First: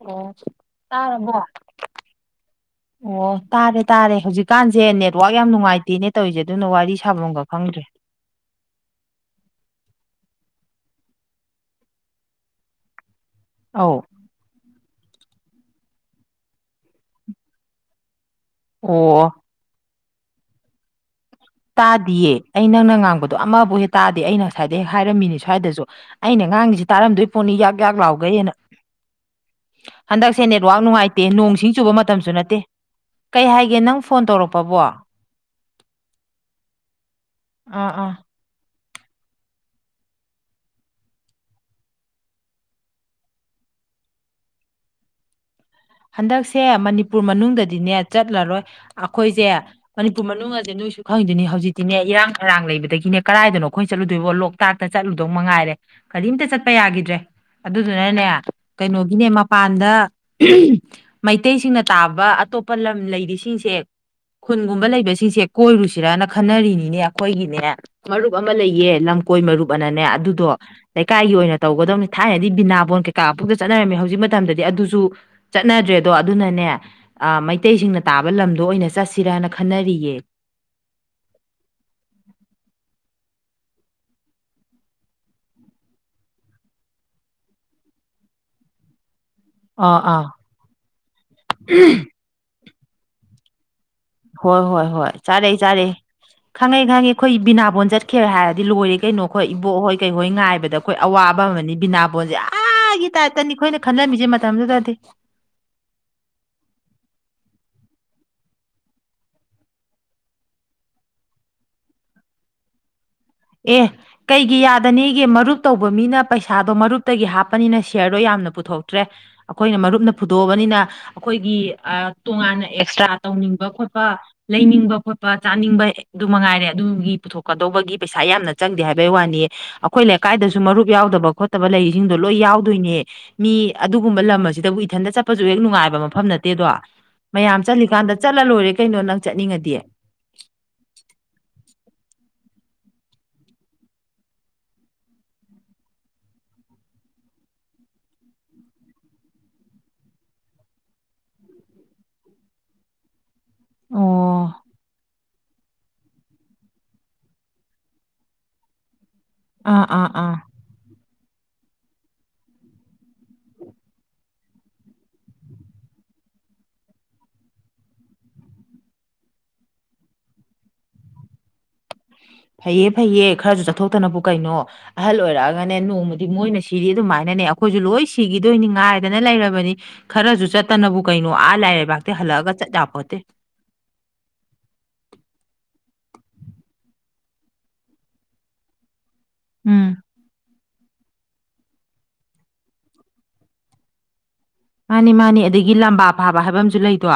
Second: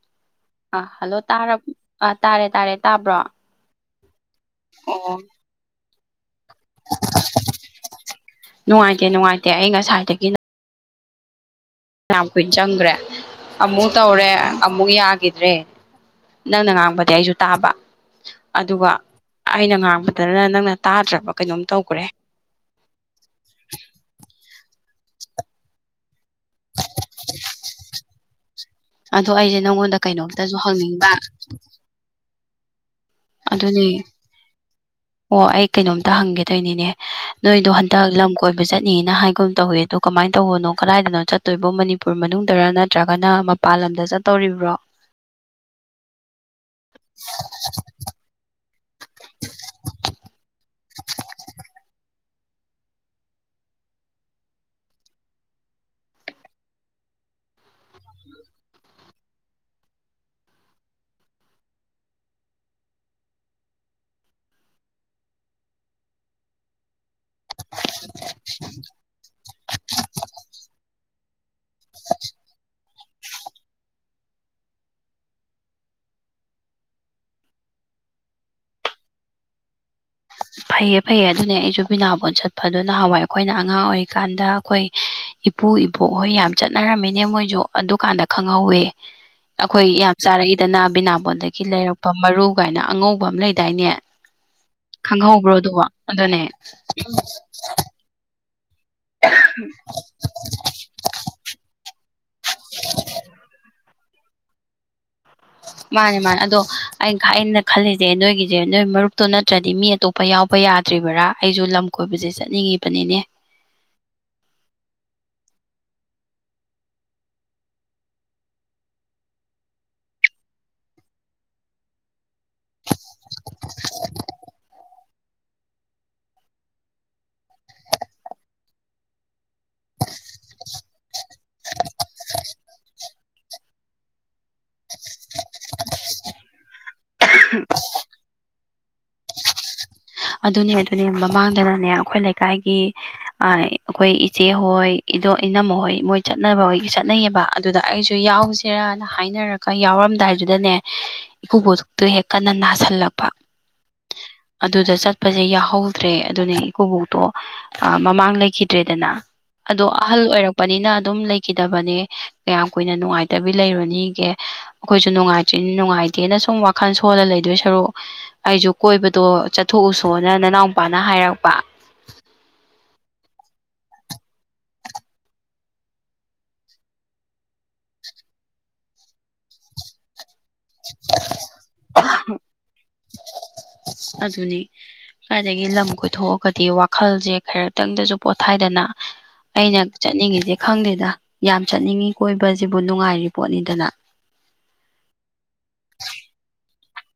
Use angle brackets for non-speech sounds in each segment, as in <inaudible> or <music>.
ꯑꯣ ꯑꯥ ꯍꯜꯂꯣ ꯇꯥꯔꯕꯣ ꯇꯔꯕ ꯑꯥ ꯇꯥꯔꯦ ꯇꯥꯔꯦ ꯇꯥꯕ꯭ꯔꯣ ꯑꯣ ꯇꯥꯔꯦ ꯇꯥꯔꯦ ꯍꯧꯖꯤꯛꯀꯥꯟꯖꯦ ꯑꯣ ꯅꯦꯠꯋꯥꯛ ꯌꯥꯝ ꯅꯨꯡꯉꯥꯏꯇꯦꯅꯦ ꯇꯧꯔꯤꯖꯦ ꯑꯗꯨꯅ ꯋꯥꯔꯤ ꯁꯥꯕꯝꯒ ꯈꯪꯗ꯭ꯔꯦ ꯅꯨꯡꯉꯥꯏꯇꯦ ꯅꯨꯡꯉꯥꯏꯇꯦ ꯑꯩ ꯉꯁꯥꯏꯗꯒꯤ ꯅ ꯐꯅꯤꯌꯥꯝ ꯀꯨꯏꯅ ꯆꯪꯒ꯭ꯔꯦ ꯑꯃꯨꯛ ꯑꯧ ꯇꯧꯔꯦ ꯑꯃꯨꯛ ꯌꯥꯒꯤꯗ꯭ꯔꯦ ꯅꯪꯅ ꯉꯥꯡꯕꯗꯤ ꯑꯩꯖꯨ ꯇꯥꯕ ꯑꯗꯨꯒ ꯑꯣ ꯑꯩꯅ ꯉꯥꯡꯕꯗꯅ ꯅꯪꯅ ꯇꯥꯗ꯭ꯔꯕ ꯀꯩꯅꯣꯝ ꯇꯧꯈ꯭ꯔꯦ ꯇꯥꯗꯤꯌꯦ ꯑꯩ ꯅꯪꯅ ꯉꯥꯡꯕꯗꯣ ꯑꯃꯕꯨꯛ ꯍꯦꯛ ꯇꯥꯗꯦ ꯑꯩꯅ ꯉꯁꯥꯏꯗꯩ ꯍꯥꯏꯔꯝꯃꯤꯅꯦ ꯁ꯭ꯋꯥꯏꯗꯖꯨ ꯑꯩꯅ ꯉꯥꯡꯉꯤꯖꯦ ꯇꯥꯔꯝꯗꯣꯏ ꯄꯣꯠꯅꯤ ꯌꯥꯛ ꯌꯥꯛ ꯂꯥꯎꯒꯩꯅ ꯑꯗꯣ ꯑꯩꯁꯦ ꯅꯪꯉꯣꯟꯗ ꯍꯟꯗꯛꯁꯦ ꯀꯩꯅꯣꯝꯇꯁꯨ ꯅꯦꯠꯋꯥꯛ ꯍꯪꯅꯤꯡꯕ ꯅꯨꯡꯉꯥꯏꯇꯦ ꯅꯣꯡꯆꯤꯡ ꯆꯨꯕ ꯃꯇꯝꯁꯨ ꯅꯠꯇꯦ ꯀꯩ ꯍꯥꯏꯒꯦ ꯑꯗꯨꯅꯦ ꯅꯪ ꯐꯣꯟ ꯇꯧꯔꯛꯄꯥꯕꯣ ꯑꯣ ꯑꯩ ꯀꯩꯅꯣꯝꯇ ꯍꯪꯒꯦꯇꯣꯏꯅꯤꯅꯦ ꯅꯣꯏꯗꯣ ꯍꯟꯗꯛ ꯑꯥ ꯂꯝ ꯀꯣꯏꯕ ꯆꯠꯅꯤꯅ ꯍꯥꯏꯒꯨꯝ ꯇꯧꯋꯦ ꯑꯗꯣ ꯀꯃꯥꯏꯅ ꯇꯧꯕꯅꯣ ꯀꯔꯥꯏꯗꯅꯣ ꯆꯠꯇꯣꯏꯕꯣ ꯃꯅꯤꯄꯨꯔ ꯃꯅꯨꯡꯗꯔ ꯅꯠꯇ꯭ꯔꯒꯅ ꯃꯄꯥꯟ ꯂꯥꯝꯗ ꯆꯠꯇꯣꯔꯤꯕ꯭ꯔꯣ ꯍꯟꯗꯛꯁꯦ ꯃꯅꯤꯄꯨꯔ ꯃꯅꯨꯡꯗꯗꯤꯅꯦ ꯆꯠꯂꯔꯣꯏ ꯑꯈꯣꯏꯖꯦ ꯃꯅꯤꯄꯨꯔ ꯃꯅꯨꯡ ꯑꯗꯤ ꯅꯣꯏꯁꯨ ꯈꯪꯉꯤꯗꯨꯅꯤ ꯍꯧꯖꯤꯛꯇꯤꯅꯦ ꯏꯔꯥꯡ ꯐꯔꯥꯡ ꯂꯩꯕꯗꯒꯤꯅꯦ ꯀꯗꯥꯏꯗꯅꯣ ꯑꯈꯣꯏ ꯆꯠꯂꯨꯗꯣꯏꯕꯣ ꯂꯣꯛ ꯇꯥꯛꯇ ꯆꯠꯂꯨꯗꯧ ꯃꯉꯥꯏꯔꯦ ꯀꯔꯤꯝꯇ ꯆꯠꯄ ꯌꯥꯒꯤꯗ꯭ꯔꯦ ꯑꯗꯨꯗꯨꯅꯅꯦ ꯀꯩꯅꯣꯒꯤꯅꯦ ꯃꯄꯥꯟꯗ ꯎꯝꯍꯝ ꯃꯩꯇꯩꯁꯤꯡꯅ ꯇꯥꯕ ꯑꯇꯣꯞꯄꯥ ꯂꯝ ꯂꯩꯔꯤꯁꯤꯡꯁꯦ ꯈꯨꯟꯒꯨꯝꯕ ꯂꯩꯕꯁꯤꯡꯁꯦ ꯀꯣꯏꯔꯨꯁꯤꯔꯅ ꯈꯟꯅꯔꯤꯅꯤꯅꯦ ꯈꯣꯏꯒꯤꯅꯦ ꯃꯔꯨꯞ ꯑꯃ ꯂꯩꯌꯦ ꯂꯝꯀꯣꯏ ꯃꯔꯨꯞ ꯑꯅꯅꯦ ꯑꯗꯨꯗꯣ ꯏꯀꯥꯏꯒꯤ ꯑꯣꯏꯅ ꯇꯧꯒꯗꯕꯅꯤ ꯊꯥꯏꯅꯗꯤ ꯕꯤꯅꯕꯣꯟ ꯀꯩꯀꯥ ꯄꯨꯡꯆꯠ ꯆꯠꯅꯔꯝꯃꯤ ꯍꯧꯖꯤꯛ ꯃꯇꯝꯗꯗꯤ ꯑꯗꯨꯁꯨ ꯆꯠꯅꯗ꯭ꯔꯦꯗꯣ ꯑꯗꯨꯅꯅꯦ ꯑꯥ ꯃꯩꯇꯩꯁꯤꯡꯅ ꯇꯥꯕ ꯂꯝꯗꯣ ꯑꯣꯏꯅ ꯆꯠꯁꯤꯔꯥꯅ ꯈꯟꯅꯔꯤꯌꯦ ꯐꯩꯌꯦ ꯐꯩꯌꯦ ꯑꯗꯨꯅꯦ ꯑꯩꯖꯨ ꯕꯤꯅꯕꯣꯟ ꯆꯠꯄꯗꯨ ꯅꯍꯥꯋꯥꯏ ꯑꯈꯣꯏꯅ ꯑꯉꯥꯡ ꯑꯣꯏꯔꯤꯀꯥꯟꯗ ꯑꯈꯣꯏ ꯏꯄꯨ ꯏꯕꯣꯛ ꯍꯣꯏ ꯌꯥꯝ ꯆꯠꯅꯔꯝꯃꯤꯅꯦ ꯃꯣꯏꯖꯨ ꯑꯗꯨꯀꯥꯟꯗ ꯈꯪꯍꯧꯋꯦ ꯑꯈꯣꯏ ꯑꯥ ꯌꯥꯝ ꯑꯥ ꯆꯥꯔꯛꯏꯗꯅ ꯕꯤꯅꯕꯣꯟꯗꯒꯤ ꯂꯩꯔꯛꯄ ꯃꯔꯨ ꯀꯥꯏꯅ ꯑꯉꯧꯕ ꯑꯃ ꯂꯩꯗꯥꯏꯅꯦ ꯍꯣꯏ ꯍꯣꯏ ꯍꯣꯏ ꯆꯥꯔꯦ ꯈꯪꯍꯧꯕ꯭ꯔꯣ ꯑꯗꯨꯕꯣ ꯆꯥꯔꯦ ꯑꯗꯨꯅꯦ ꯈꯪꯉꯦ ꯈꯪꯉꯦ ꯑꯈꯣꯏ ꯕꯤꯅꯥꯕꯣꯟ ꯆꯠꯈꯦ ꯍꯥꯏꯔꯗꯤ ꯂꯣꯏꯔꯦ ꯀꯩꯅꯣ ꯈꯣꯏ ꯏꯕꯣꯛꯍꯣꯏ ꯀꯩꯍꯣꯏ ꯉꯥꯏꯕꯗ ꯈꯣꯏ ꯑꯋꯥꯕ ꯑꯃꯅꯤ ꯕꯤꯅꯥꯕꯣꯟꯖꯦ ꯑꯥꯒꯤ ꯇꯥꯏꯞꯇꯅꯤ ꯈꯣꯏꯅ ꯈꯟꯂꯝꯃꯤꯖꯦ ꯃꯇꯝꯗꯨꯗꯗꯤ ꯃꯥꯅꯦ ꯃꯥꯅꯦ ꯑꯗꯣ ꯑꯩꯅ ꯑꯩꯅ ꯈꯜꯂꯤꯖꯦ ꯅꯣꯏꯒꯤꯖꯦ ꯅꯣꯏ ꯃꯔꯨꯞꯇꯣ ꯅꯠꯇ꯭ꯔꯗꯤ ꯃꯤ ꯑꯇꯣꯞꯄ ꯄ ꯌꯥꯎꯕ ꯌꯥꯗ꯭ꯔꯤꯕꯔꯥ ꯑꯩꯖꯨ ꯂꯝ ꯀꯣꯏꯕꯖꯦ ꯆꯠꯅꯤꯡꯉꯤꯕꯅꯤꯅꯦ ꯑꯦ ꯀꯩꯒꯤ ꯌꯥꯗꯅꯤꯒꯦ ꯃꯔꯨꯞ ꯇꯧꯕ ꯃꯤꯅ ꯄꯩꯁꯥꯗꯣ ꯃꯔꯨꯞꯇꯒꯤ ꯍꯥꯞꯄꯅꯤꯅ ꯁꯤꯌꯔꯗꯣ ꯌꯥꯝꯅ ꯄꯨꯊꯣꯛꯇ꯭ꯔꯦ꯫ ꯑꯩꯈꯣꯏꯅ ꯃꯔꯨꯞꯅ ꯐꯨꯗꯣꯛꯑꯕꯅꯤꯅ, ꯑꯩꯈꯣꯏꯒꯤ ꯑꯥ ꯇꯣꯉꯥꯟꯅ ꯑꯦꯛꯁꯇ꯭ꯔꯥ ꯇꯧꯅꯤꯡꯕ ꯈꯣꯠꯄ, ꯂꯩꯅꯤꯡꯕ ꯈꯣꯠꯄ ꯆꯥꯅꯤꯡꯕ ꯑꯗꯨ ꯃꯉꯥꯏꯔꯦ ꯑꯗꯨꯒꯤ ꯄꯨꯊꯣꯛꯀꯗꯧꯕꯒꯤ꯫ ꯄꯩꯁꯥ ꯌꯥꯝꯅ ꯆꯪꯗꯦ ꯍꯥꯏꯕꯩ ꯋꯥꯅꯤ꯫ ꯑꯩꯈꯣꯏ ꯂꯩꯀꯥꯏꯗꯁꯨ ꯃꯔꯨꯞ ꯌꯥꯎꯗꯕ ꯈꯣꯠꯇꯕ ꯂꯩꯁꯤꯡꯗꯣ ꯂꯣꯏ ꯌꯥꯎꯗꯣꯏꯅꯦ꯫ ꯃꯤ ꯑꯗꯨꯒꯨꯝꯕ ꯂꯝ ꯑꯁꯤꯗꯕꯨ ꯏꯊꯟꯇ ꯆꯠꯄꯁꯨ ꯍꯦꯛ ꯅꯨꯡꯉꯥꯏꯕ ꯃꯐꯝ ꯅꯠꯇꯦꯗꯣ꯫ ꯃꯌꯥꯝ ꯆꯠꯂꯤꯀꯥꯟꯗ ꯆꯠꯂ ꯂꯣꯏꯔꯦ ꯀꯩꯅꯣ ꯅꯪ ꯆꯠꯅꯤꯡꯉꯗꯤ꯫ ꯑꯗꯨꯅꯦ ꯑꯗꯨꯅꯦ ꯃꯃꯥꯡꯗꯅꯅꯦ ꯑꯩꯈꯣꯏ ꯂꯩꯀꯥꯏꯒꯤ, ꯑꯥ ꯑꯩꯈꯣꯏ ꯏꯆꯦꯍꯣꯏ ꯏꯗꯣ ꯏꯅꯝꯍꯣꯏ ꯃꯣꯏ ꯆꯠꯅꯕꯣꯏ ꯆꯠꯅꯩꯌꯦꯕ꯫ ꯑꯗꯨꯗ ꯑꯩꯁꯨ ꯌꯥꯎꯁꯤꯔꯅ ꯍꯥꯏꯅꯔꯒ ꯌꯥꯎꯔꯝꯗꯥꯏꯗꯨꯗꯅꯦ, ꯏꯀꯨꯕꯣꯛꯇꯨ ꯍꯦꯛ ꯀꯟꯅ ꯅꯥꯁꯜꯂꯛꯄ꯫ ꯑꯣ ꯑꯗꯨꯗ ꯆꯠꯄꯁꯦ ꯌꯥꯍꯧꯗ꯭ꯔꯦ ꯑꯗꯨꯅꯦ ꯏꯀꯣꯕꯣꯛꯇꯣ ꯃꯃꯥꯡ ꯂꯩꯈꯤꯗ꯭ꯔꯦꯗꯅ꯫ ꯑꯗꯣ ꯑꯥ ꯑꯥ ꯑꯍꯜ ꯑꯥ ꯑꯣꯏꯔꯛꯄꯅꯤꯅ ꯑꯗꯨꯝ ꯂꯩꯈꯤꯗꯕꯅꯦ꯫ ꯀꯌꯥꯝ ꯀꯨꯏꯅ ꯅꯨꯡꯉꯥꯏꯇꯕꯤ ꯂꯩꯔꯨꯅꯤꯒꯦ꯫ ꯑꯈꯣꯏꯁꯨ ꯅꯨꯡꯉꯥꯏꯇ꯭ꯔꯤꯅꯤ ꯅꯨꯡꯉꯥꯏꯇꯦꯅ ꯁꯨꯝ ꯋꯥꯈꯜ ꯁꯣꯜꯂ ꯂꯩꯗꯣꯏ ꯁꯔꯨꯛ ꯑꯩꯁꯨ ꯀꯣꯏꯕꯗꯣ ꯆꯠ ꯊꯣꯛꯎꯁꯣꯅ ꯅꯅꯥꯎꯄꯥꯅ ꯍꯥꯏꯔꯛꯄ꯫ ꯐꯩꯌꯦ ꯐꯩꯌꯦ ꯈꯔꯁꯨ ꯆꯠꯊꯣꯛꯇꯅꯕꯨ ꯀꯩꯅꯣ꯫ ꯑꯍꯜ ꯑꯣꯏꯔꯛꯑꯒꯅꯦ ꯅꯣꯡꯃꯗꯤ ꯃꯣꯏꯅ ꯁꯤꯔꯤ ꯑꯗꯨꯃꯥꯏꯅꯅꯦ ꯑꯩꯈꯣꯏꯁꯨ ꯂꯣꯏ ꯁꯤꯈꯤꯗꯣꯏꯅꯤ ꯉꯥꯏꯗꯅ ꯂꯩꯔꯕꯅꯤ꯫ ꯈꯔꯁꯨ ꯆꯠꯇꯅꯕꯨ ꯀꯩꯅꯣ ꯑꯥ ꯂꯥꯏ ꯂꯩꯕꯥꯛꯇꯤ ꯍꯜꯂꯛꯑꯒ ꯆꯠ ꯌꯥꯄꯣꯠꯇꯦ꯫ ꯑꯗꯨꯅꯤ꯫ ꯑꯗꯒꯤ ꯂꯝ ꯀꯣꯏꯊꯣꯛꯑꯒꯗꯤ ꯋꯥꯈꯜꯁꯦ ꯈꯔꯛꯇꯪꯗꯁꯨ ꯄꯣꯊꯥꯏꯗꯅ꯫ ꯑꯩꯅ ꯎꯝ ꯆꯠꯅꯤꯡꯉꯤꯁꯦ ꯈꯪꯗꯦꯗ ꯌꯥꯝ ꯆꯠꯅꯤꯡꯉꯤ ꯀꯣꯏꯕꯁꯤꯕꯨ ꯅꯨꯡꯉꯥꯏꯔꯤ ꯄꯣꯠꯅꯤꯗꯅ꯫ ꯃꯥꯅꯤ ꯃꯥꯅꯤ ꯑꯗꯒꯤ ꯂꯝꯕꯥ ꯄꯥꯕ ꯍꯥꯏꯕ ꯑꯃꯁꯨ ꯂꯩꯗꯣ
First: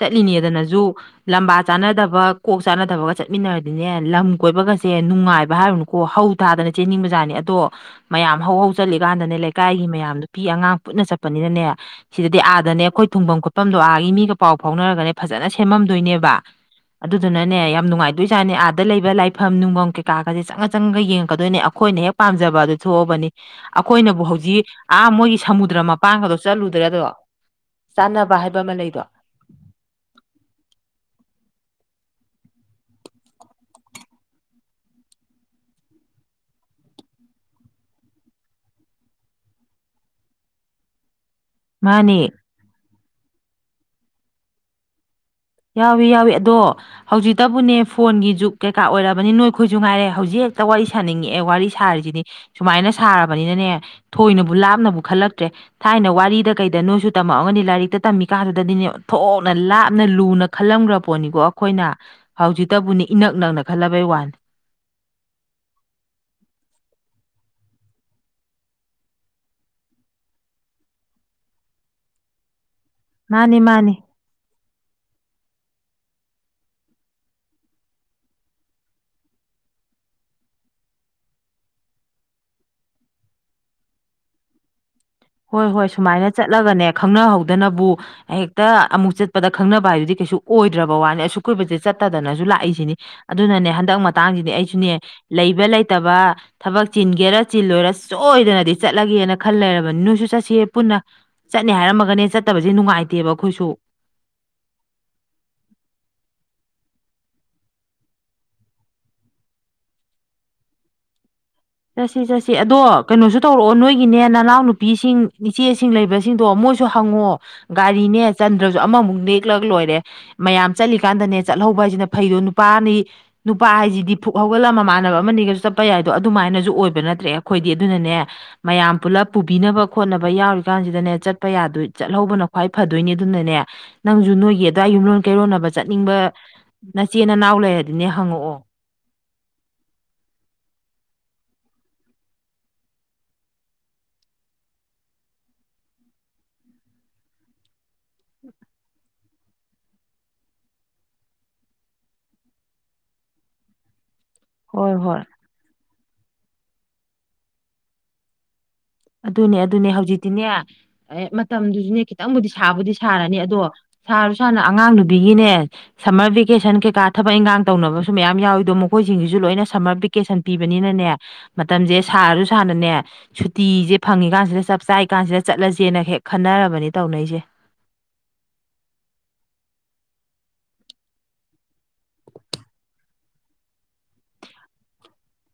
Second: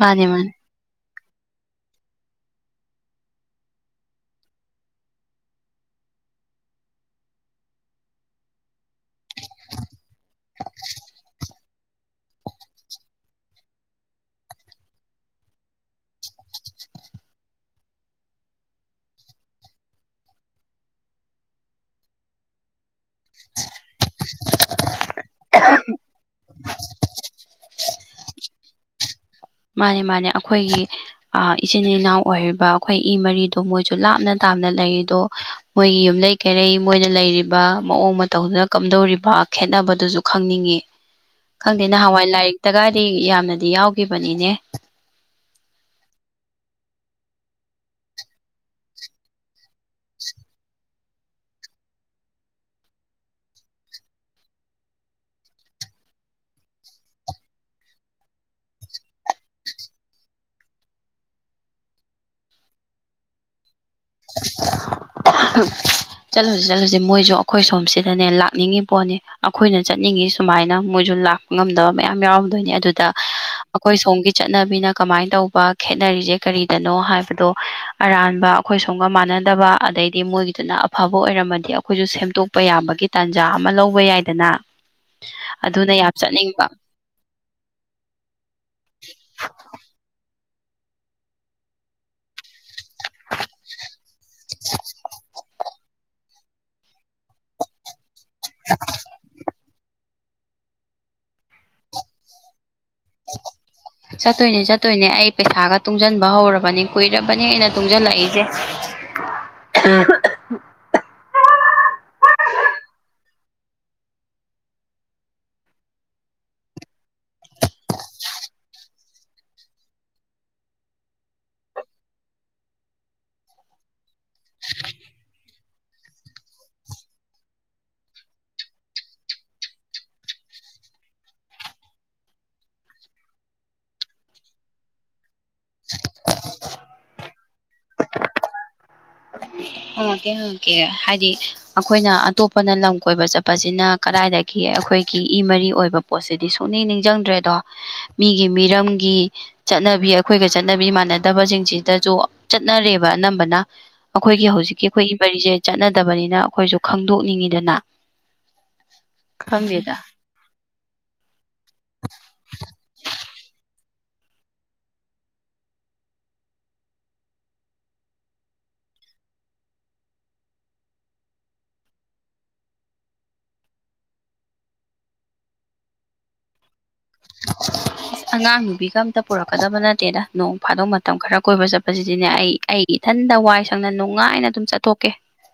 ꯃꯥꯅꯦ ꯃꯥꯅꯦ ꯂꯝꯕꯥ ꯆꯥꯅꯗꯕ ꯀꯣꯛ ꯆꯥꯅꯗꯕꯒ ꯆꯠꯃꯤꯟꯅꯔꯗꯤꯅꯦ ꯂꯝ ꯀꯣꯏꯕꯒꯁꯦ ꯅꯨꯡꯉꯥꯏꯕ ꯍꯥꯏꯔꯨꯅꯨ꯫ ꯀꯣ ꯍꯧ ꯊꯥꯗꯅ ꯆꯦꯟꯅꯤꯡꯕꯖꯥꯅꯤ ꯑꯗꯣ ꯃꯌꯥꯝ ꯍꯧ ꯍꯧ ꯆꯠꯂꯤꯀꯥꯟꯗꯅꯦ ꯂꯩꯀꯥꯏꯒꯤ ꯃꯌꯥꯝ ꯅꯨꯄꯤ ꯑꯉꯥꯡ ꯄꯨꯠꯟꯅ ꯆꯠꯄꯅꯤꯅꯅꯦ, ꯁꯤꯗꯗꯤ ꯑꯥꯗꯅꯦ ꯑꯩꯈꯣꯏ ꯊꯨꯡꯐꯝ ꯈꯣꯠꯐꯝꯗꯣ ꯑꯥꯒꯤ ꯃꯤꯒ ꯄꯥꯎ ꯐꯥꯎꯅꯔꯒꯅꯦ ꯐꯖꯅ ꯁꯦꯝꯃꯝꯗꯣꯏꯅꯦꯕ꯫ ꯑꯗꯨꯗꯨꯅꯅꯦ ꯌꯥꯝ ꯅꯨꯡꯉꯥꯏꯗꯣꯏꯖꯥꯅꯦ ꯑꯥꯗ ꯂꯩꯕ ꯂꯥꯏꯐꯝ ꯅꯨꯡꯐꯝ ꯀꯩꯀꯥꯒꯁꯦ ꯆꯪꯉ ꯆꯪꯉꯒ ꯌꯦꯡꯉꯛꯀꯗꯣꯏꯅꯦ ꯑꯩꯈꯣꯏꯅ ꯍꯦꯛ ꯄꯥꯝꯖꯕ ꯑꯗꯨ ꯊꯣꯛꯑꯕꯅꯤ ꯑꯩꯈꯣꯏꯅꯕꯨ ꯍꯧꯖꯤꯛ ꯑꯥ ꯃꯣꯏꯒꯤ ꯁꯃꯨꯗ꯭ꯔ ꯃꯄꯥꯡꯒꯗꯣ ꯆꯠꯂꯨꯗ꯭ꯔꯥ ꯑꯗꯣ ꯆꯥꯟꯅꯕ ꯍꯥꯏꯕ ꯑꯃ ꯂꯩꯗꯣ꯫ ꯃꯥꯅꯤ ꯃꯥꯅꯦ ꯑꯈꯣꯏꯒꯤ, ꯑ ꯏꯆꯤꯟ ꯏꯅꯥꯎ ꯑꯣꯏꯔꯤꯕ ꯑ ꯈꯣꯏ ꯏ ꯃꯔꯤꯗꯣ ꯃꯣꯏꯁꯨ ꯂꯥꯞꯅ ꯇꯥꯞꯅ ꯂꯩꯔꯤꯗꯣ, ꯃꯣꯏꯒꯤ ꯌꯨꯝꯂꯩ ꯀꯩꯔꯩ ꯃꯣꯏꯅ ꯂꯩꯔꯤꯕ ꯃꯑꯣꯡ ꯃꯇꯧꯗꯨꯅ ꯀꯝꯗꯧꯔꯤꯕ ꯈꯦꯠꯅꯕꯗꯨꯁꯨ ꯈꯪꯅꯤꯡꯉꯤ꯫ ꯈꯪꯗꯦ ꯅꯍꯥꯟꯋꯥꯏ ꯃꯥꯅꯦ ꯂꯥꯏꯔꯤꯛꯇꯒꯥꯗꯤ ꯌꯥꯝꯅꯗꯤ ꯌꯥꯎꯒꯤꯈꯤꯕꯅꯤꯅꯦ꯫ ꯌꯥꯎꯏ ꯌꯥꯎꯏ ꯑꯗꯣ ꯍꯧꯖꯤꯛꯇꯕꯨꯅꯦ ꯐꯣꯟꯒꯤ ꯖꯨꯛ ꯀꯩꯀꯥ ꯑꯣꯏꯔꯕꯅꯤ ꯅꯣꯏ ꯈꯣꯏꯁꯨ ꯉꯥꯏꯔꯦ ꯍꯧꯖꯤꯛꯇ ꯋꯥꯔꯤ ꯁꯥꯅꯤꯡꯉꯛꯑꯦ ꯋꯥꯔꯤ ꯁꯥꯔꯤꯁꯤꯗꯤ ꯁꯨꯃꯥꯏꯅ ꯁꯥꯔꯕꯅꯤꯅꯅꯦ, ꯊꯣꯏꯅꯕꯨ ꯂꯥꯞꯅꯕꯨ ꯈꯜꯂꯛꯇ꯭ꯔꯦ꯫ ꯊꯥꯏꯅ ꯋꯥꯔꯤꯗ ꯀꯩꯗ ꯅꯣꯏꯁꯨ ꯇꯝꯃꯛꯑꯝꯒꯅꯤ ꯂꯥꯏꯔꯤꯛꯇ ꯇꯝꯃꯤ ꯀꯥꯟꯗꯗꯤꯅꯦ ꯑꯣꯟꯊꯣꯛꯅ ꯂꯥꯞꯅ ꯂꯨꯅ ꯈꯜꯂꯝꯈ꯭ꯔ ꯄꯣꯠꯅꯤꯀꯣ ꯑꯈꯣꯏꯅ ꯍꯧꯖꯤꯛꯇꯕꯨꯅꯤ ꯏꯅꯛ ꯅꯛꯅ ꯈꯜꯂꯕꯩ ꯋꯥꯅꯤ꯫ <unintelligible> ꯆꯠꯂꯨꯁꯤ ꯆꯠꯂꯨꯁꯤ ꯃꯣꯏꯁꯨ ꯑꯩꯈꯣꯏ ꯁꯣꯝ ꯁꯤꯗꯅꯦ ꯂꯥꯛꯅꯤꯡꯉꯤ ꯄꯣꯠꯅꯤ ꯑꯩꯈꯣꯏꯅ ꯆꯠꯅꯤꯡꯉꯤ ꯁꯨꯃꯥꯏꯅ ꯃꯣꯏꯁꯨ ꯂꯥꯛ ꯉꯝꯗꯕ ꯃꯌꯥꯝ ꯌꯥꯎꯔꯝꯗꯣꯏꯅꯦ ꯑꯗꯨꯗ ꯃꯥꯅꯤ ꯃꯥꯅꯤ ꯑꯩꯈꯣꯏ ꯁꯣꯝꯒꯤ ꯆꯠꯅꯕꯤꯅ ꯀꯃꯥꯏꯅ ꯇꯧꯕ ꯈꯦꯠꯅꯔꯤꯁꯦ ꯀꯔꯤꯗꯅꯣ ꯍꯥꯏꯕꯗꯣ ꯑꯔꯥꯟꯕ ꯈꯣꯏ ꯁꯣꯝꯒ ꯃꯥꯟꯅꯗꯕ ꯑꯗꯩꯗꯤ ꯃꯣꯏꯒꯤꯗꯨꯅ ꯑꯐꯕ ꯑꯣꯏꯔꯝꯃꯗꯤ ꯑꯈꯣꯏꯁꯨ ꯁꯦꯝꯗꯣꯛꯄ ꯌꯥꯕꯒꯤ ꯇꯥꯟꯖꯥ ꯑꯃ ꯂꯧꯕ ꯌꯥꯏꯗꯅ ꯍꯣꯏ ꯍꯣꯏ ꯑꯗꯨꯅ ꯌꯥꯝ ꯁꯨꯃꯥꯏꯅ ꯆꯠꯅꯤꯡꯕ ꯆꯠꯂꯒꯅꯦ ꯈꯪꯅꯍꯧꯗꯅꯕꯨ ꯍꯦꯛꯇ ꯑꯃꯨꯛ ꯆꯠꯄꯗ ꯈꯪꯅꯕ ꯍꯥꯏꯗꯨꯗꯤ ꯀꯩꯁꯨ ꯑꯣꯏꯗ꯭ꯔꯕ ꯋꯥꯅꯤ ꯑꯁꯨꯛ ꯀꯩꯏꯕꯖꯦ ꯆꯠꯇꯗꯅꯖꯨ ꯂꯥꯛꯏꯁꯤꯅꯤ ꯑꯗꯨꯅꯅꯦ ꯍꯟꯗꯛ ꯃꯇꯥꯡꯁꯤꯗꯤ ꯑꯩꯁꯨꯅꯦ ꯂꯩꯕ ꯂꯩꯇꯕ ꯊꯕꯛ ꯆꯤꯟꯒꯦꯔ ꯆꯤꯜꯂꯣꯏꯔ ꯆꯣꯏꯗꯅꯗꯤ ꯆꯠꯂꯒꯦꯅ ꯈꯜ ꯂꯩꯔꯕꯅꯤ ꯅꯨꯏ ꯆꯨ ꯆꯠꯁꯦ ꯄꯨꯟꯅ ꯆꯠꯅꯦ ꯍꯥꯏꯔꯝꯃꯒꯅꯦ ꯆꯠꯇꯕꯖꯦ ꯅꯨꯡꯉꯥꯏꯇꯦꯕ ꯑꯈꯣꯏꯁꯨ ꯆꯠꯇꯣꯏꯅꯦ ꯆꯠꯇꯣꯏꯅꯦ ꯑꯩ ꯄꯩꯁꯥꯒ ꯇꯨꯡꯁꯟꯕ ꯍꯧꯔꯕꯅꯤ ꯀꯨꯏꯔꯕꯅꯦ ꯑꯩꯅ ꯇꯨꯡꯁꯤꯜꯂꯛꯏꯁꯦ ꯎꯝ ꯆꯠꯁꯤ ꯆꯠꯁꯤ ꯑꯗꯣ ꯀꯩꯅꯣꯁꯨ ꯇꯧꯔꯛꯑꯣ ꯅꯣꯏꯒꯤꯅꯦ ꯅꯅꯥꯎ ꯅꯨꯄꯤꯁꯤꯡ ꯏꯆꯦꯁꯤꯡ ꯂꯩꯕ ꯖꯤꯡꯗꯣ ꯃꯣꯏꯁꯨ ꯍꯪꯉꯣ ꯒꯥꯔꯤꯅꯦ ꯆꯟꯗ꯭ꯔꯖꯨ ꯑꯃꯃꯨꯛ ꯅꯦꯛꯂꯛ ꯂꯣꯏꯔꯦ ꯃꯌꯥꯝ ꯆꯠꯂꯤꯀꯥꯟꯗꯅꯦ ꯆꯠꯍꯧꯕ ꯍꯥꯏꯖꯤꯅ ꯐꯩꯗꯣ ꯅꯨꯄꯥꯅꯤ ꯅꯨꯄꯥ ꯍꯥꯏꯁꯤꯗꯤ ꯐꯨꯛ ꯍꯧꯒꯠꯂ ꯃꯃꯥꯟꯅꯕ ꯑꯃꯅꯤꯒꯁꯨ ꯆꯠꯄ ꯌꯥꯏꯗꯣ ꯑꯗꯣ ꯑꯗꯨꯃꯥꯏꯅꯖꯨ ꯑꯣꯏꯕ ꯅꯠꯇ꯭ꯔꯦ ꯑꯈꯣꯏꯗꯤ ꯑꯗꯨꯅꯅꯦ ꯃꯌꯥꯝ ꯄꯨꯂꯞ ꯄꯨꯕꯤꯅꯕ ꯈꯣꯠꯅꯕ ꯌꯥꯎꯔꯤꯀꯥꯟꯖꯤꯗꯅꯦ ꯆꯠꯄ ꯌꯥꯗꯨꯏ ꯆꯠꯍꯧꯕꯅ ꯈ꯭ꯋꯥꯏ ꯐꯗꯣꯏꯅꯤ ꯑꯗꯨꯅꯅꯦ ꯅꯪꯖꯨ ꯅꯣꯏꯒꯤ ꯑꯗꯨꯋꯥꯏ ꯌꯨꯝꯂꯣꯟ ꯀꯩꯔꯣꯟꯅꯕ ꯆꯠꯅꯤꯡꯕ ꯅꯆꯦ ꯅꯅꯥꯎ ꯂꯩꯔꯗꯤꯅꯦ ꯍꯪꯉꯛꯑꯣ <inaudible> ꯍꯪꯉꯛꯀꯦ ꯍꯪꯉꯛꯀꯦ ꯍꯥꯏꯗꯤ ꯑꯈꯣꯏꯅ ꯑꯇꯣꯞꯄꯅ ꯂꯝ ꯀꯣꯏꯕ ꯆꯠꯄꯁꯤꯅ ꯀꯗꯥꯏꯗꯒꯤ ꯑꯈꯣꯏꯒꯤ ꯏ ꯃꯔꯤ ꯑꯣꯏꯕ ꯄꯣꯠꯁꯤꯗꯤ ꯁꯨꯡꯅꯤꯡ ꯅꯤꯡꯖꯪꯗ꯭ꯔꯦꯗꯣ ꯃꯤꯒꯤ ꯃꯤꯔꯝꯒꯤ ꯆꯠꯅꯕꯤ ꯑꯈꯣꯏꯒ ꯆꯠꯅꯕꯤ ꯃꯥꯟꯅꯗꯕꯁꯤꯡ ꯖꯤꯗꯁꯨ ꯆꯠꯅꯔꯦꯕ ꯑꯅꯝꯕꯅ ꯑꯈꯣꯏꯒꯤ ꯍꯧ ꯍꯣꯏ ꯑꯩꯈꯣꯏꯒꯤ ꯍꯣꯏ ꯃꯔꯤꯁꯦ ꯆꯠꯅꯗꯕꯅꯤꯅ ꯑꯈꯣꯏꯁꯨ ꯈꯪꯗꯣꯛꯅꯤꯡꯉꯤꯗꯅ ꯑꯗꯨꯅꯦ ꯑꯗꯨꯅꯦ ꯈꯪꯗꯦꯗ ꯍꯧꯖꯤꯛꯇꯤꯅꯦ ꯑꯦ ꯃꯇꯝꯗꯨꯁꯨꯅꯦ ꯈꯤꯇꯪꯕꯨꯗꯤ ꯁꯥꯕꯨꯗꯤ ꯁꯥꯔꯅꯤ ꯑꯗꯣ ꯁꯥꯔꯁꯨ ꯁꯥꯅ ꯑꯉꯥꯡ ꯅꯨꯕꯤꯒꯤꯅꯦ ꯁꯝꯃꯔ ꯚꯦꯀꯦꯁꯟ ꯀꯩꯀꯥ ꯊꯕꯛ ꯏꯟꯒꯥꯡ ꯇꯧꯅꯕꯁꯨ ꯃꯌꯥꯝ ꯌꯥꯎꯋꯤꯗꯣ ꯃꯈꯣꯏꯁꯤꯡꯁꯤꯁꯨ ꯂꯣꯏꯅ ꯁꯝꯃꯔ ꯕꯤꯛ ꯀꯦꯁꯟ ꯄꯤꯕꯅꯤꯅꯅꯦ ꯃꯇꯝꯖꯦ ꯁꯥꯔꯁꯨ ꯁꯥꯅꯅꯦ ꯁꯨꯠ ꯇꯤꯖꯦ ꯐꯪꯉꯤ ꯀꯥꯟꯖꯤꯗ ꯆꯞ ꯆꯥꯏ ꯀꯥꯟꯖꯤꯗ ꯆꯠꯂꯖꯦꯅ ꯍꯦꯛ ꯈꯟꯅꯔꯕꯅꯤ ꯇꯧꯅꯩꯖꯦ <unintelligible> ꯑꯉꯥꯡ ꯅꯨꯕꯤꯒ ꯑꯝꯇ ꯄꯨꯔꯛꯀꯗꯕ ꯅꯠꯇꯦꯗ ꯅꯣꯡ ꯐꯥꯗꯣꯛ ꯃꯇꯝ ꯈꯔ ꯀꯣꯏꯕ ꯆꯞꯄꯖꯤꯗꯤꯅꯦ ꯑꯩ ꯑꯩ ꯏꯊꯟꯗ ꯋꯥꯏ ꯁꯪꯅ ꯅꯨꯡꯉꯥꯏꯅ ꯑꯗꯨꯝ ꯆꯠꯊꯣꯛꯀꯦ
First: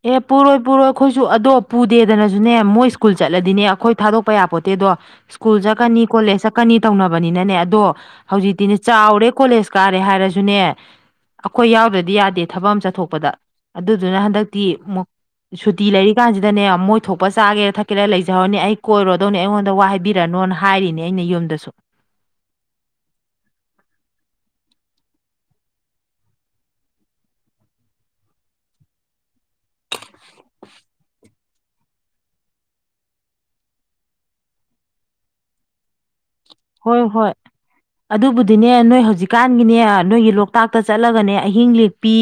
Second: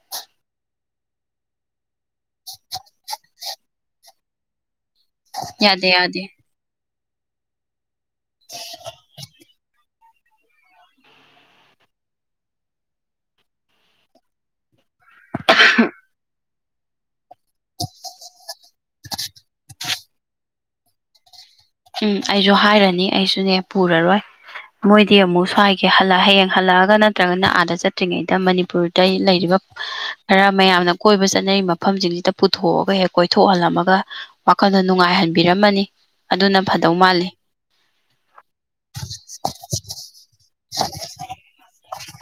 ꯑꯦ ꯄꯨꯔꯣꯏ ꯄꯨꯔꯣꯏ ꯑꯈꯣꯏꯁꯨ ꯑꯗꯣ ꯄꯨꯗꯦꯗꯅꯖꯨꯅꯦ ꯃꯣꯏ ꯁ꯭ꯀꯨꯜ ꯆꯠꯂꯗꯤꯅꯦ ꯑꯈꯣꯏ ꯊꯥꯗꯣꯛꯄ ꯌꯥꯄꯣꯠꯇꯦꯗꯣ ꯁ꯭ꯀꯨꯜ ꯌꯥꯗꯦ ꯆꯠꯀꯅꯤ ꯌꯥꯗꯦ ꯀꯣꯂꯦꯖ ꯆꯠ ꯀꯅꯤ ꯇꯧꯅꯕꯅꯤꯅꯅꯦ ꯑꯗꯣ ꯍꯧꯖꯤꯛꯇꯤꯅꯦ ꯆꯥꯎꯔꯦ ꯀꯣꯂꯦꯁ ꯀꯥꯔꯦ ꯍꯥꯏꯔꯁꯨꯅꯦ ꯑꯈꯣꯏ ꯌꯥꯎꯗ꯭ꯔꯗꯤ ꯌꯥꯗꯦ ꯊꯕꯛ ꯑꯝ ꯆꯠꯊꯣꯛꯄꯗ ꯑꯗꯨꯗꯨꯅ ꯍꯟꯗꯛ ꯇꯤ ꯃꯛ ꯁꯨꯇꯤ ꯂꯩꯔꯤꯀꯥꯟꯖꯤ ꯗꯅꯦ ꯃꯣꯏ ꯊꯣꯛꯄ ꯆꯥꯒꯦꯔꯥ ꯊꯛꯀꯦꯔꯥ ꯂꯩꯖꯍꯧꯔꯅꯤ ꯑꯩ ꯀꯣꯏꯔꯣꯗꯧꯅꯦ ꯑꯩꯉꯣꯟꯗ ꯋꯥ ꯍꯥꯏꯕꯤꯔꯅꯣꯅ ꯍꯥꯏꯔꯤꯅꯦ ꯑꯩꯅ ꯌꯨꯝꯗꯁꯨ ꯎꯝ ꯑꯩꯁꯨ ꯍꯥꯏꯔꯅꯤ ꯑꯩꯁꯨꯅꯦ ꯄꯨꯔꯔꯣꯏ ꯃꯣꯏꯗꯤ ꯑꯃꯨꯛ ꯁ꯭ꯋꯥꯏꯒꯤ ꯍꯜꯂ ꯍꯌꯦꯡ ꯍꯜꯂꯛꯑꯒ ꯅꯠꯇ꯭ꯔꯒꯅ ꯑꯥꯗ ꯆꯠꯇ꯭ꯔꯤꯉꯩꯗ ꯃꯅꯤꯄꯨꯔꯗ ꯂꯩꯔꯤꯕ ꯈꯔ ꯃꯌꯥꯝꯅ ꯀꯣꯏꯕꯁꯤ ꯆꯠꯅꯩ ꯃꯐꯝꯖꯤꯡꯖꯤꯗ ꯄꯨꯊꯣꯛꯑꯒ ꯍꯦꯛ ꯀꯣꯏꯊꯣꯛꯍꯜꯂꯝꯃꯒ ꯋꯥꯈꯜꯗꯣ ꯅꯨꯡꯉꯥꯏꯍꯟꯕꯤꯔꯝꯃꯅꯤ ꯑꯗꯨꯅꯝ ꯍꯣꯏ ꯍꯣꯏ ꯑꯗꯨꯕꯨꯗꯤꯅꯦ ꯅꯣꯏ ꯍꯧꯖꯤꯛꯀꯥꯟꯒꯤꯅꯦ ꯅꯣꯏꯒꯤ ꯂꯣꯛꯇꯥꯛꯇ ꯆꯠꯂꯒꯅꯦ ꯑꯍꯤꯡ ꯂꯦꯛꯄꯤ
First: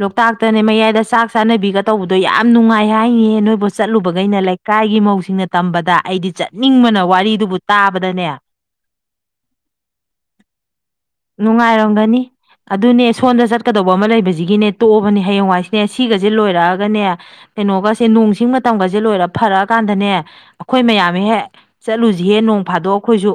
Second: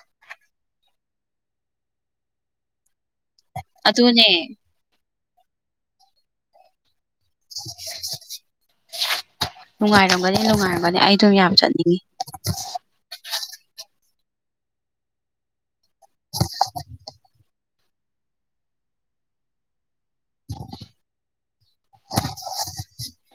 ꯂꯣꯛꯇꯥꯛꯇꯅꯦ ꯃꯌꯥꯏꯗ ꯆꯥꯛ ꯆꯥꯅꯕꯤꯒ ꯇꯧꯕꯗꯣ ꯌꯥꯝ ꯅꯨꯡꯉꯥꯏ ꯍꯥꯏꯅꯤꯌꯦ ꯅꯣꯏꯕꯨ ꯑꯗꯨꯅꯦ ꯆꯠꯂꯨꯕꯒꯩꯅ ꯂꯩꯀꯥꯏꯒꯤ ꯃꯧꯁꯤꯡꯅ ꯇꯝꯕꯗ ꯑꯩꯗꯤ ꯆꯠꯅꯤꯡꯕꯅ ꯋꯥꯔꯤ ꯗꯨꯕꯨ ꯇꯥꯕꯗꯅꯦ ꯅꯨꯡꯉꯥꯏꯔꯝꯒꯅꯤ ꯅꯨꯡꯉꯥꯏꯔꯝꯒꯅꯤ ꯑꯩ ꯗꯨꯝ ꯌꯥꯝ ꯆꯠꯅꯤꯡꯉꯤ ꯅꯨꯡꯉꯥꯏꯔꯝꯒꯅꯤ ꯑꯗꯨꯅꯦ ꯁꯣꯟꯗ ꯆꯠꯀꯗꯧꯕ ꯑꯃ ꯂꯩꯕꯖꯤꯒꯤꯅꯦ ꯇꯣꯛꯑꯕꯅꯦ ꯍꯌꯦꯡꯋꯥꯏꯁꯤꯅꯦ ꯁꯤꯒꯖꯦ ꯂꯣꯏꯔꯛꯑꯒꯅꯦ ꯀꯩꯅꯣꯒꯁꯦ ꯅꯣꯡ ꯁꯤꯡ ꯃꯇꯝꯒꯖꯦ ꯂꯣꯏꯔ ꯐꯔꯛꯑꯀꯥꯟꯗꯅꯦ ꯑꯈꯣꯏ ꯃꯌꯥꯝ ꯍꯦꯛ ꯆꯠꯂꯨꯖꯤꯍꯦ ꯅꯣꯡ ꯐꯥꯗꯣꯛ ꯑꯈꯣꯏꯖꯨ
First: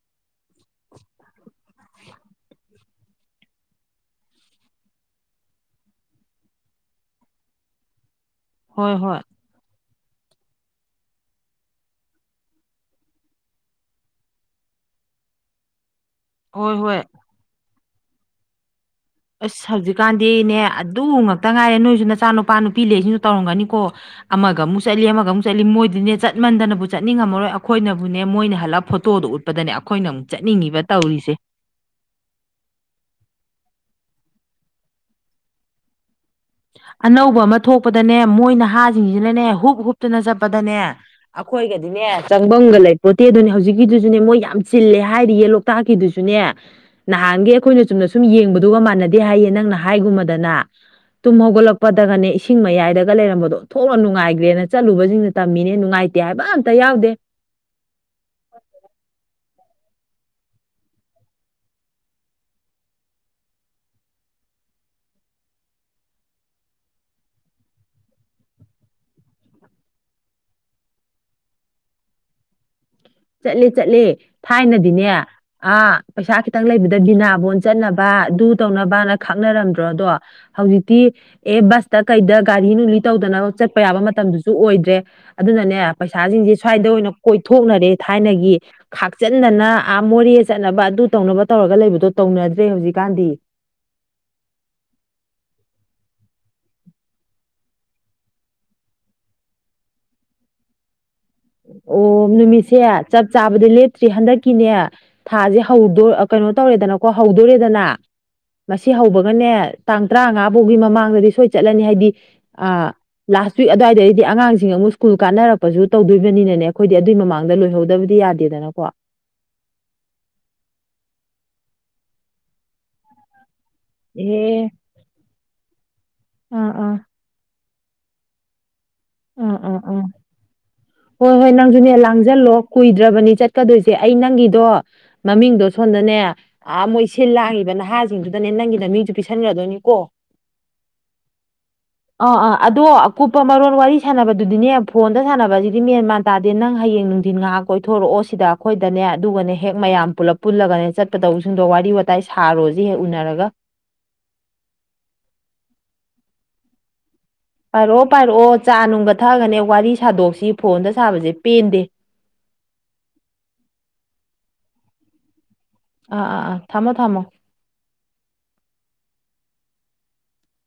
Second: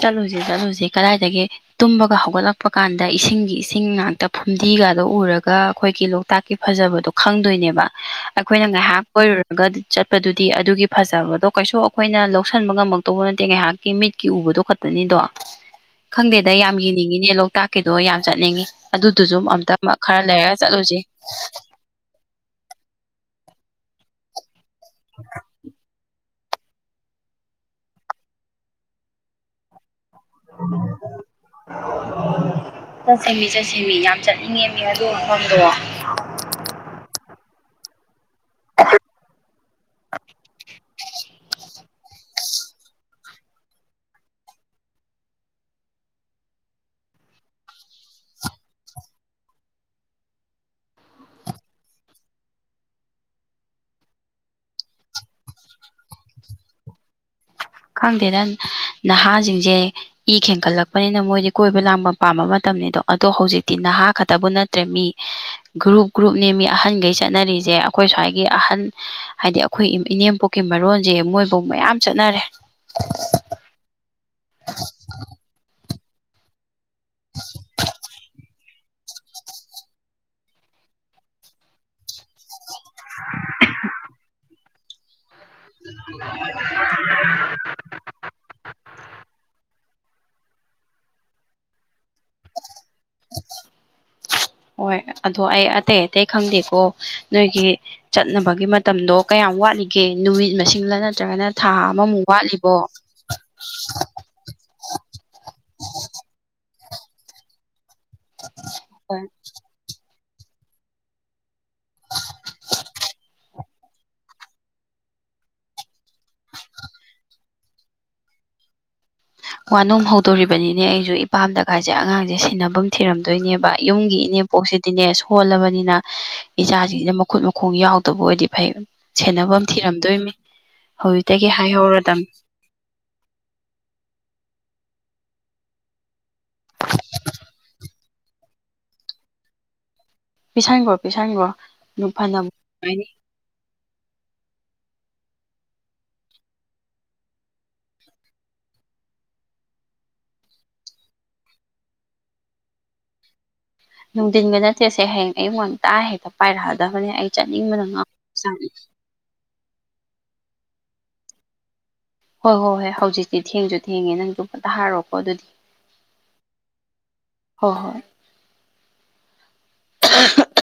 ꯆꯠꯂꯨꯖꯤ ꯆꯠꯂꯨꯖꯤ ꯀꯗꯥꯏꯗꯒꯤ ꯇꯨꯝꯕꯒ ꯍꯧꯒꯠꯂꯛ ꯄ ꯀꯥꯟꯗ ꯏꯁꯤꯡꯒꯤ ꯏꯁꯤꯡ ꯉꯥꯛꯇ ꯐꯨꯝꯗꯤꯒꯗꯣ ꯎꯔꯒ ꯑꯈꯣꯏꯒꯤ ꯂꯣꯛꯇꯥꯛꯀꯤ ꯐꯖꯕꯗꯣ ꯈꯪꯗꯣꯏꯅꯦꯕ ꯑꯩꯈꯣꯏꯅ ꯍꯣꯏ ꯉꯥꯏꯍꯥꯛ ꯍꯣꯏ ꯀꯣꯏꯔꯨ ꯒꯗꯤ ꯆꯠꯄꯗꯨꯗꯤ ꯑꯗꯨꯒꯤ ꯐꯖꯕꯗꯣ ꯀꯩꯁꯨ ꯑꯈꯣꯏꯅ ꯂꯧꯁꯟꯕ ꯉꯝꯃꯛꯇꯧꯕ ꯅꯠꯇꯦ ꯉꯩꯍꯥꯛꯀꯤ ꯃꯤꯠꯀꯤ ꯎꯕꯗꯣ ꯈꯣꯠꯇꯅꯤꯗꯣ ꯈꯪꯗꯦꯗ ꯌꯥꯝ ꯍꯣꯏ ꯍꯣꯏ ꯌꯦꯡꯅꯤꯡꯉꯤꯅꯦ ꯂꯣꯛꯇꯥꯛꯀꯤꯗꯣ ꯌꯥꯝ ꯆꯠꯅꯤꯡꯉꯤ ꯑꯗꯨꯗꯨꯁꯨ ꯑꯁ ꯑꯝꯇ ꯈꯔ ꯍꯧꯖꯤꯛꯀꯥꯟꯗꯤꯅꯦ ꯂꯩꯔꯒ ꯆꯠꯂꯨꯁꯦ ꯑꯗꯨ ꯉꯛꯇ ꯉꯥꯏꯔꯦ ꯅꯣꯏꯖꯨ ꯅꯆꯥꯅꯨ ꯄꯥ ꯅꯨꯄꯤ ꯂꯩꯔꯤꯖꯤꯡꯗꯣ ꯇꯧꯔꯝꯒꯅꯤꯀꯣ ꯑꯃꯒ ꯑꯃꯨꯛ ꯆꯠꯂꯤ ꯑꯃꯒ ꯑꯃꯨꯛ ꯆꯠꯂꯤ ꯃꯣꯏꯗꯨꯅꯦ ꯆꯠꯃꯟꯗꯅꯕꯨ ꯆꯠꯅꯤꯡꯉꯝꯃꯔꯣꯏ ꯑꯈꯣꯏꯅꯕꯨꯅꯦ ꯃꯣꯏꯅ ꯍꯜꯂꯛ ꯐꯣꯇꯣꯗꯣ ꯎꯠꯄꯗꯅꯦ ꯑꯈꯣꯏꯅꯃꯨꯛ ꯆꯠꯅꯤꯡꯉꯤꯕ ꯇꯧꯔꯤꯖꯦ ꯆꯠꯁꯦꯃꯤ ꯆꯠꯁꯦꯃꯤ ꯌꯥꯝ ꯆꯠꯅꯤꯡꯉꯦ ꯃꯤ ꯑꯗꯨ ꯃꯐꯝꯗꯣ ꯑꯅꯧꯕ ꯑꯃ ꯊꯣꯛꯄꯗꯅꯦ ꯃꯣꯏ ꯅꯍꯥꯖꯤꯡꯖꯤꯅꯅꯦ ꯍꯨꯨꯞ ꯍꯨꯞꯇꯨꯅ ꯆꯠꯄꯗꯅꯦ ꯑꯈꯣꯏꯒꯗꯤꯅꯦ ꯆꯪꯕꯝꯒ ꯂꯩꯄꯣꯠꯇꯦꯗꯨꯅꯦ ꯍꯧꯖꯤꯛꯀꯤꯗꯨꯖꯨꯅꯦ ꯃꯣꯏ ꯌꯥꯝ ꯆꯤꯜꯂꯦ ꯍꯥꯏꯔꯤꯌꯦ ꯂꯣꯛ ꯇꯥꯛ ꯒꯤꯗꯨꯖꯨꯅꯦ ꯅꯍꯥꯟꯒꯤ ꯑꯈꯣꯏꯅ ꯆꯨꯝꯅ ꯁꯨꯝ ꯌꯦꯡꯕꯗꯨꯒ ꯃꯥꯟꯅꯗꯦ ꯍꯥꯏꯌꯦ ꯅꯪꯅ ꯍꯥꯏꯒꯨꯝꯃꯗꯅ ꯇꯨꯝ ꯍꯧꯒꯠꯂꯛꯄꯗꯒꯅꯦ ꯏꯁꯤꯡ ꯃꯌꯥꯏꯗꯒ ꯂꯩꯔꯝꯕꯗꯣ ꯑꯣꯟꯊꯣꯛꯅ ꯅꯨꯡꯉꯥꯏꯒ꯭ꯔꯦꯅ ꯆꯠꯂꯨꯕꯖꯤꯡꯅ ꯇꯝꯃꯤꯅꯦ ꯅꯨꯡꯉꯥꯏꯇꯦ ꯍꯥꯏꯕ ꯑꯝꯇ ꯌꯥꯎꯗꯦ ꯈꯪꯗꯦꯗ ꯅꯍꯥꯖꯤꯡꯖꯦ ꯏ ꯈꯦꯡꯒꯠꯂꯛꯄꯅꯤꯅ ꯃꯣꯏꯗꯤ ꯀꯣꯏꯕ ꯂꯥꯡꯕ ꯄꯥꯝꯕ ꯃꯇꯝꯅꯤꯗꯣ ꯑꯗꯣ ꯍꯧꯖꯤꯛꯇꯤ ꯅꯍꯥ ꯈꯛꯇꯕꯨ ꯅꯠ ꯇ꯭ꯔꯦ ꯃꯤ ꯒ꯭ꯔꯨꯞ ꯒ꯭ꯔꯨꯞꯅꯦ ꯃꯦ ꯑꯍꯟꯒꯩ ꯆꯠꯅꯔꯤꯖꯦ ꯑꯈꯣꯏ ꯁ꯭ꯋꯥꯏꯒꯤ ꯑꯍꯟ ꯍꯥꯏꯗꯤ ꯑꯈꯣꯏ ꯏꯅꯦꯝꯄꯣꯛꯀꯤ ꯃꯔꯣꯟꯖꯦ ꯃꯣꯏꯕꯧ ꯃꯌꯥꯝ ꯆꯠꯅꯔꯦ ꯆꯠꯂꯦ ꯆꯠꯂꯦ ꯊꯥꯏꯅꯗꯤꯅꯦ ꯑ ꯄꯩꯁꯥ ꯈꯤꯇꯪ ꯂꯩꯕꯗ ꯕꯤꯅꯥꯕꯣꯟ ꯆꯠꯅꯕ ꯑꯗꯨ ꯇꯧꯅꯕꯅ ꯈꯥꯛꯅꯔꯝꯗ꯭ꯔꯣꯗꯣ ꯍꯧꯖꯤꯛꯇꯤ ꯑꯦ ꯕꯁꯇ ꯀꯩꯗ ꯒꯥꯔꯤ ꯅꯨꯡꯂꯤ ꯇꯧꯗꯅ ꯆꯠꯄ ꯌꯥꯕ ꯃꯇꯝꯗꯨꯖꯨ ꯑꯣꯏꯗ꯭ꯔꯦ ꯑꯗꯨꯅꯅꯦ ꯄꯩꯁꯥꯖꯤꯡꯖꯦ ꯁ꯭ꯋꯥꯏꯗ ꯑꯣꯏꯅ ꯀꯣꯏꯊꯣꯛꯅꯔꯦ ꯊꯥꯏꯅꯒꯤ ꯈꯥꯛꯆꯟꯗꯅ ꯑꯥ ꯃꯣꯔꯦ ꯆꯠꯅꯕ ꯑꯗꯨ ꯇꯧꯅꯕ ꯇꯧꯔꯒ ꯂꯩꯕꯗꯣ ꯇꯧꯅꯗ꯭ꯔꯦ ꯍꯧꯖꯤꯛꯀꯥꯟꯗꯤ ꯍꯣꯏ ꯑꯗꯣ ꯑꯩ ꯑꯇꯩ ꯑꯇꯩ ꯈꯪꯗꯦꯀꯣ ꯅꯣꯏꯒꯤ ꯆꯠꯅꯕꯒꯤ ꯃꯇꯝꯗꯣ ꯀꯌꯥꯝ ꯋꯥꯠꯂꯤꯒꯦ ꯅꯨꯃꯤꯠ ꯃꯁꯤꯡꯂ ꯅꯠꯇ꯭ꯔꯒꯅ ꯊꯥ ꯑꯣ ꯑꯃꯃꯨꯛ ꯋꯥꯠꯂꯤꯕꯣ ꯅꯨꯃꯤꯠꯁꯦ ꯆꯞ ꯆꯥꯕꯗꯤ ꯂꯦꯞꯇ꯭ꯔꯤ ꯍꯟꯗꯛꯀꯤꯅꯦ ꯊꯥꯖꯦ ꯍꯧꯗꯣ ꯑꯥ ꯀꯩꯅꯣ ꯇꯧꯔꯦꯗꯅꯀꯣ ꯍꯧꯗꯣꯔꯦꯗꯅ ꯃꯁꯤ ꯍꯧꯕꯒꯅꯦ ꯇꯥꯡ ꯇꯔꯥꯉꯥ ꯕꯧꯒꯤ ꯃꯃꯥꯡꯗꯗꯤ ꯁꯣꯏ ꯆꯠꯂꯅꯤ ꯍꯥꯏꯗꯤ ꯑ ꯂꯥꯁ ꯋꯤꯛ ꯑꯗ꯭ꯋꯥꯏꯗꯩꯗꯤ ꯑꯉꯥꯡꯁꯤꯡ ꯑꯃꯨꯛ ꯁ꯭ꯀꯨꯜ ꯀꯥꯟꯅꯔꯛꯄꯖꯨ ꯇꯧꯗꯣꯏ ꯕꯅꯤꯅꯅꯦ ꯑꯈꯣꯏꯗꯤ ꯑꯗꯨꯏ ꯃꯃꯥꯡꯗ ꯂꯣꯏꯍꯧꯗꯕꯗꯤ ꯌꯥꯗꯦꯗꯅꯀꯣ ꯋꯥꯅꯣꯝ ꯍꯧꯗꯣꯔꯤꯕꯅꯤꯅꯦ ꯑꯩꯖꯨ ꯏꯄꯥꯝꯗꯒꯖꯦ ꯑꯉꯥꯡꯖꯦ ꯁꯦꯅꯕꯝ ꯊꯤꯔꯝꯗꯣꯏꯅꯦꯕ ꯌꯨꯝꯒꯤ ꯑꯦ ꯏꯅꯦꯄꯣꯛꯁꯤꯗꯤꯅꯦ ꯁꯣꯜꯂꯕꯅꯤꯅ ꯑꯥ ꯑꯥ ꯏꯆꯥꯖꯤꯡꯖꯤꯅ ꯃ ꯈꯨꯠ ꯃꯈꯣꯡ ꯌꯥꯎꯗꯕ ꯑꯣꯏꯗꯤ ꯐꯩ ꯑꯥ ꯁꯦꯟꯅꯕꯝ ꯑꯥ ꯑꯥ ꯊꯤꯔꯝꯗꯣꯏꯝꯅꯤ ꯍꯣꯏ ꯍꯧꯖꯤꯛꯇꯒꯤ ꯍꯣꯏ ꯅꯪꯁꯨꯅꯦ ꯍꯥꯏꯍꯧꯔꯗꯝ ꯂꯥꯡꯁꯤꯜꯂꯣ ꯀꯨꯏꯗ꯭ꯔꯕꯅꯤ ꯆꯠꯀꯗꯣꯏꯖꯦ ꯑꯩ ꯅꯪꯒꯤꯗꯣ ꯃꯃꯤꯡꯗꯣ ꯁꯣꯟꯗꯅꯦ ꯑ ꯃꯣꯏ ꯁꯤꯟ ꯂꯥꯡꯉꯤꯕ ꯅꯍꯥꯖꯤꯡꯡꯗꯨꯗꯅꯦ ꯅꯪꯒꯤ ꯅꯃꯤꯡꯖꯨ ꯄꯤꯁꯟꯒ꯭ꯔꯗꯣꯏꯅꯤꯀꯣ ꯄꯤꯁꯟꯒ꯭ꯔꯣ ꯄꯤꯁꯟꯒ꯭ꯔꯣ ꯗꯨ ꯐꯅꯕꯨ ꯅꯨꯡꯉꯥꯏꯅꯤ ꯄ ꯃꯔꯣꯟ ꯋꯔꯤ ꯁꯥꯟꯅꯕꯗꯨꯗꯤꯅꯦ ꯐꯣꯟꯗ ꯁꯥꯟꯅꯕꯖꯤꯗꯤ ꯃꯦꯟ ꯃꯥꯟ ꯇꯥꯗꯦ ꯅꯪ ꯍꯌꯦꯡ ꯅꯨꯡꯊꯤꯟ ꯉꯍꯥꯛ ꯀꯣꯏꯊꯣꯔꯛꯑꯣ ꯁꯤꯗ ꯑꯩꯈꯣꯏꯗꯅꯦ ꯑꯗꯨꯒꯅꯦ ꯍꯦꯛ ꯃꯌꯥꯝ ꯄꯨꯂꯞ ꯄꯨꯜꯂꯒꯅꯦ ꯆꯠꯄꯗꯧꯕꯁꯤꯡꯗꯣ ꯋꯥꯔꯤ ꯋꯥꯇꯥꯏ ꯁꯥꯔꯣꯁꯤ ꯍꯦꯛ ꯎꯅꯔꯒ ꯅꯨꯡꯊꯤꯟꯒ ꯅꯠꯇꯦꯁꯦ ꯍꯌꯦꯡ ꯑꯌꯨꯛ ꯉꯟꯇꯥ ꯍꯦꯛꯇ ꯄꯥꯏꯔꯛꯑꯗꯕꯅꯦ ꯑꯩ ꯆꯠꯅꯤꯡꯕꯅ ꯄꯥꯏꯔꯛꯑꯣ ꯉꯥꯎ ꯄꯥꯏꯔꯛꯑꯣ ꯆꯥ ꯅꯨꯡꯒ ꯊꯛꯑꯒꯅꯦ ꯋꯥꯔꯤ ꯁꯥꯗꯣꯛꯁꯤ ꯐꯣꯟꯗ ꯁꯥꯕꯁꯦ ꯄꯦꯟꯗꯦ ꯍꯣꯏ ꯍꯣꯏ ꯍꯣꯏ ꯍꯧꯖꯤꯛꯇꯤ ꯊꯦꯡꯁꯨ ꯊꯦꯡꯉꯦ ꯅꯪꯖꯨ ꯄꯣꯊꯥꯔꯣꯀꯣ ꯑꯗꯨꯗꯤ ꯑꯥ ꯑꯥ ꯑꯥ ꯊꯝꯃꯣ ꯊꯝꯃꯣ ꯍꯣꯏ ꯍꯣꯏ ꯑ <unintelligible>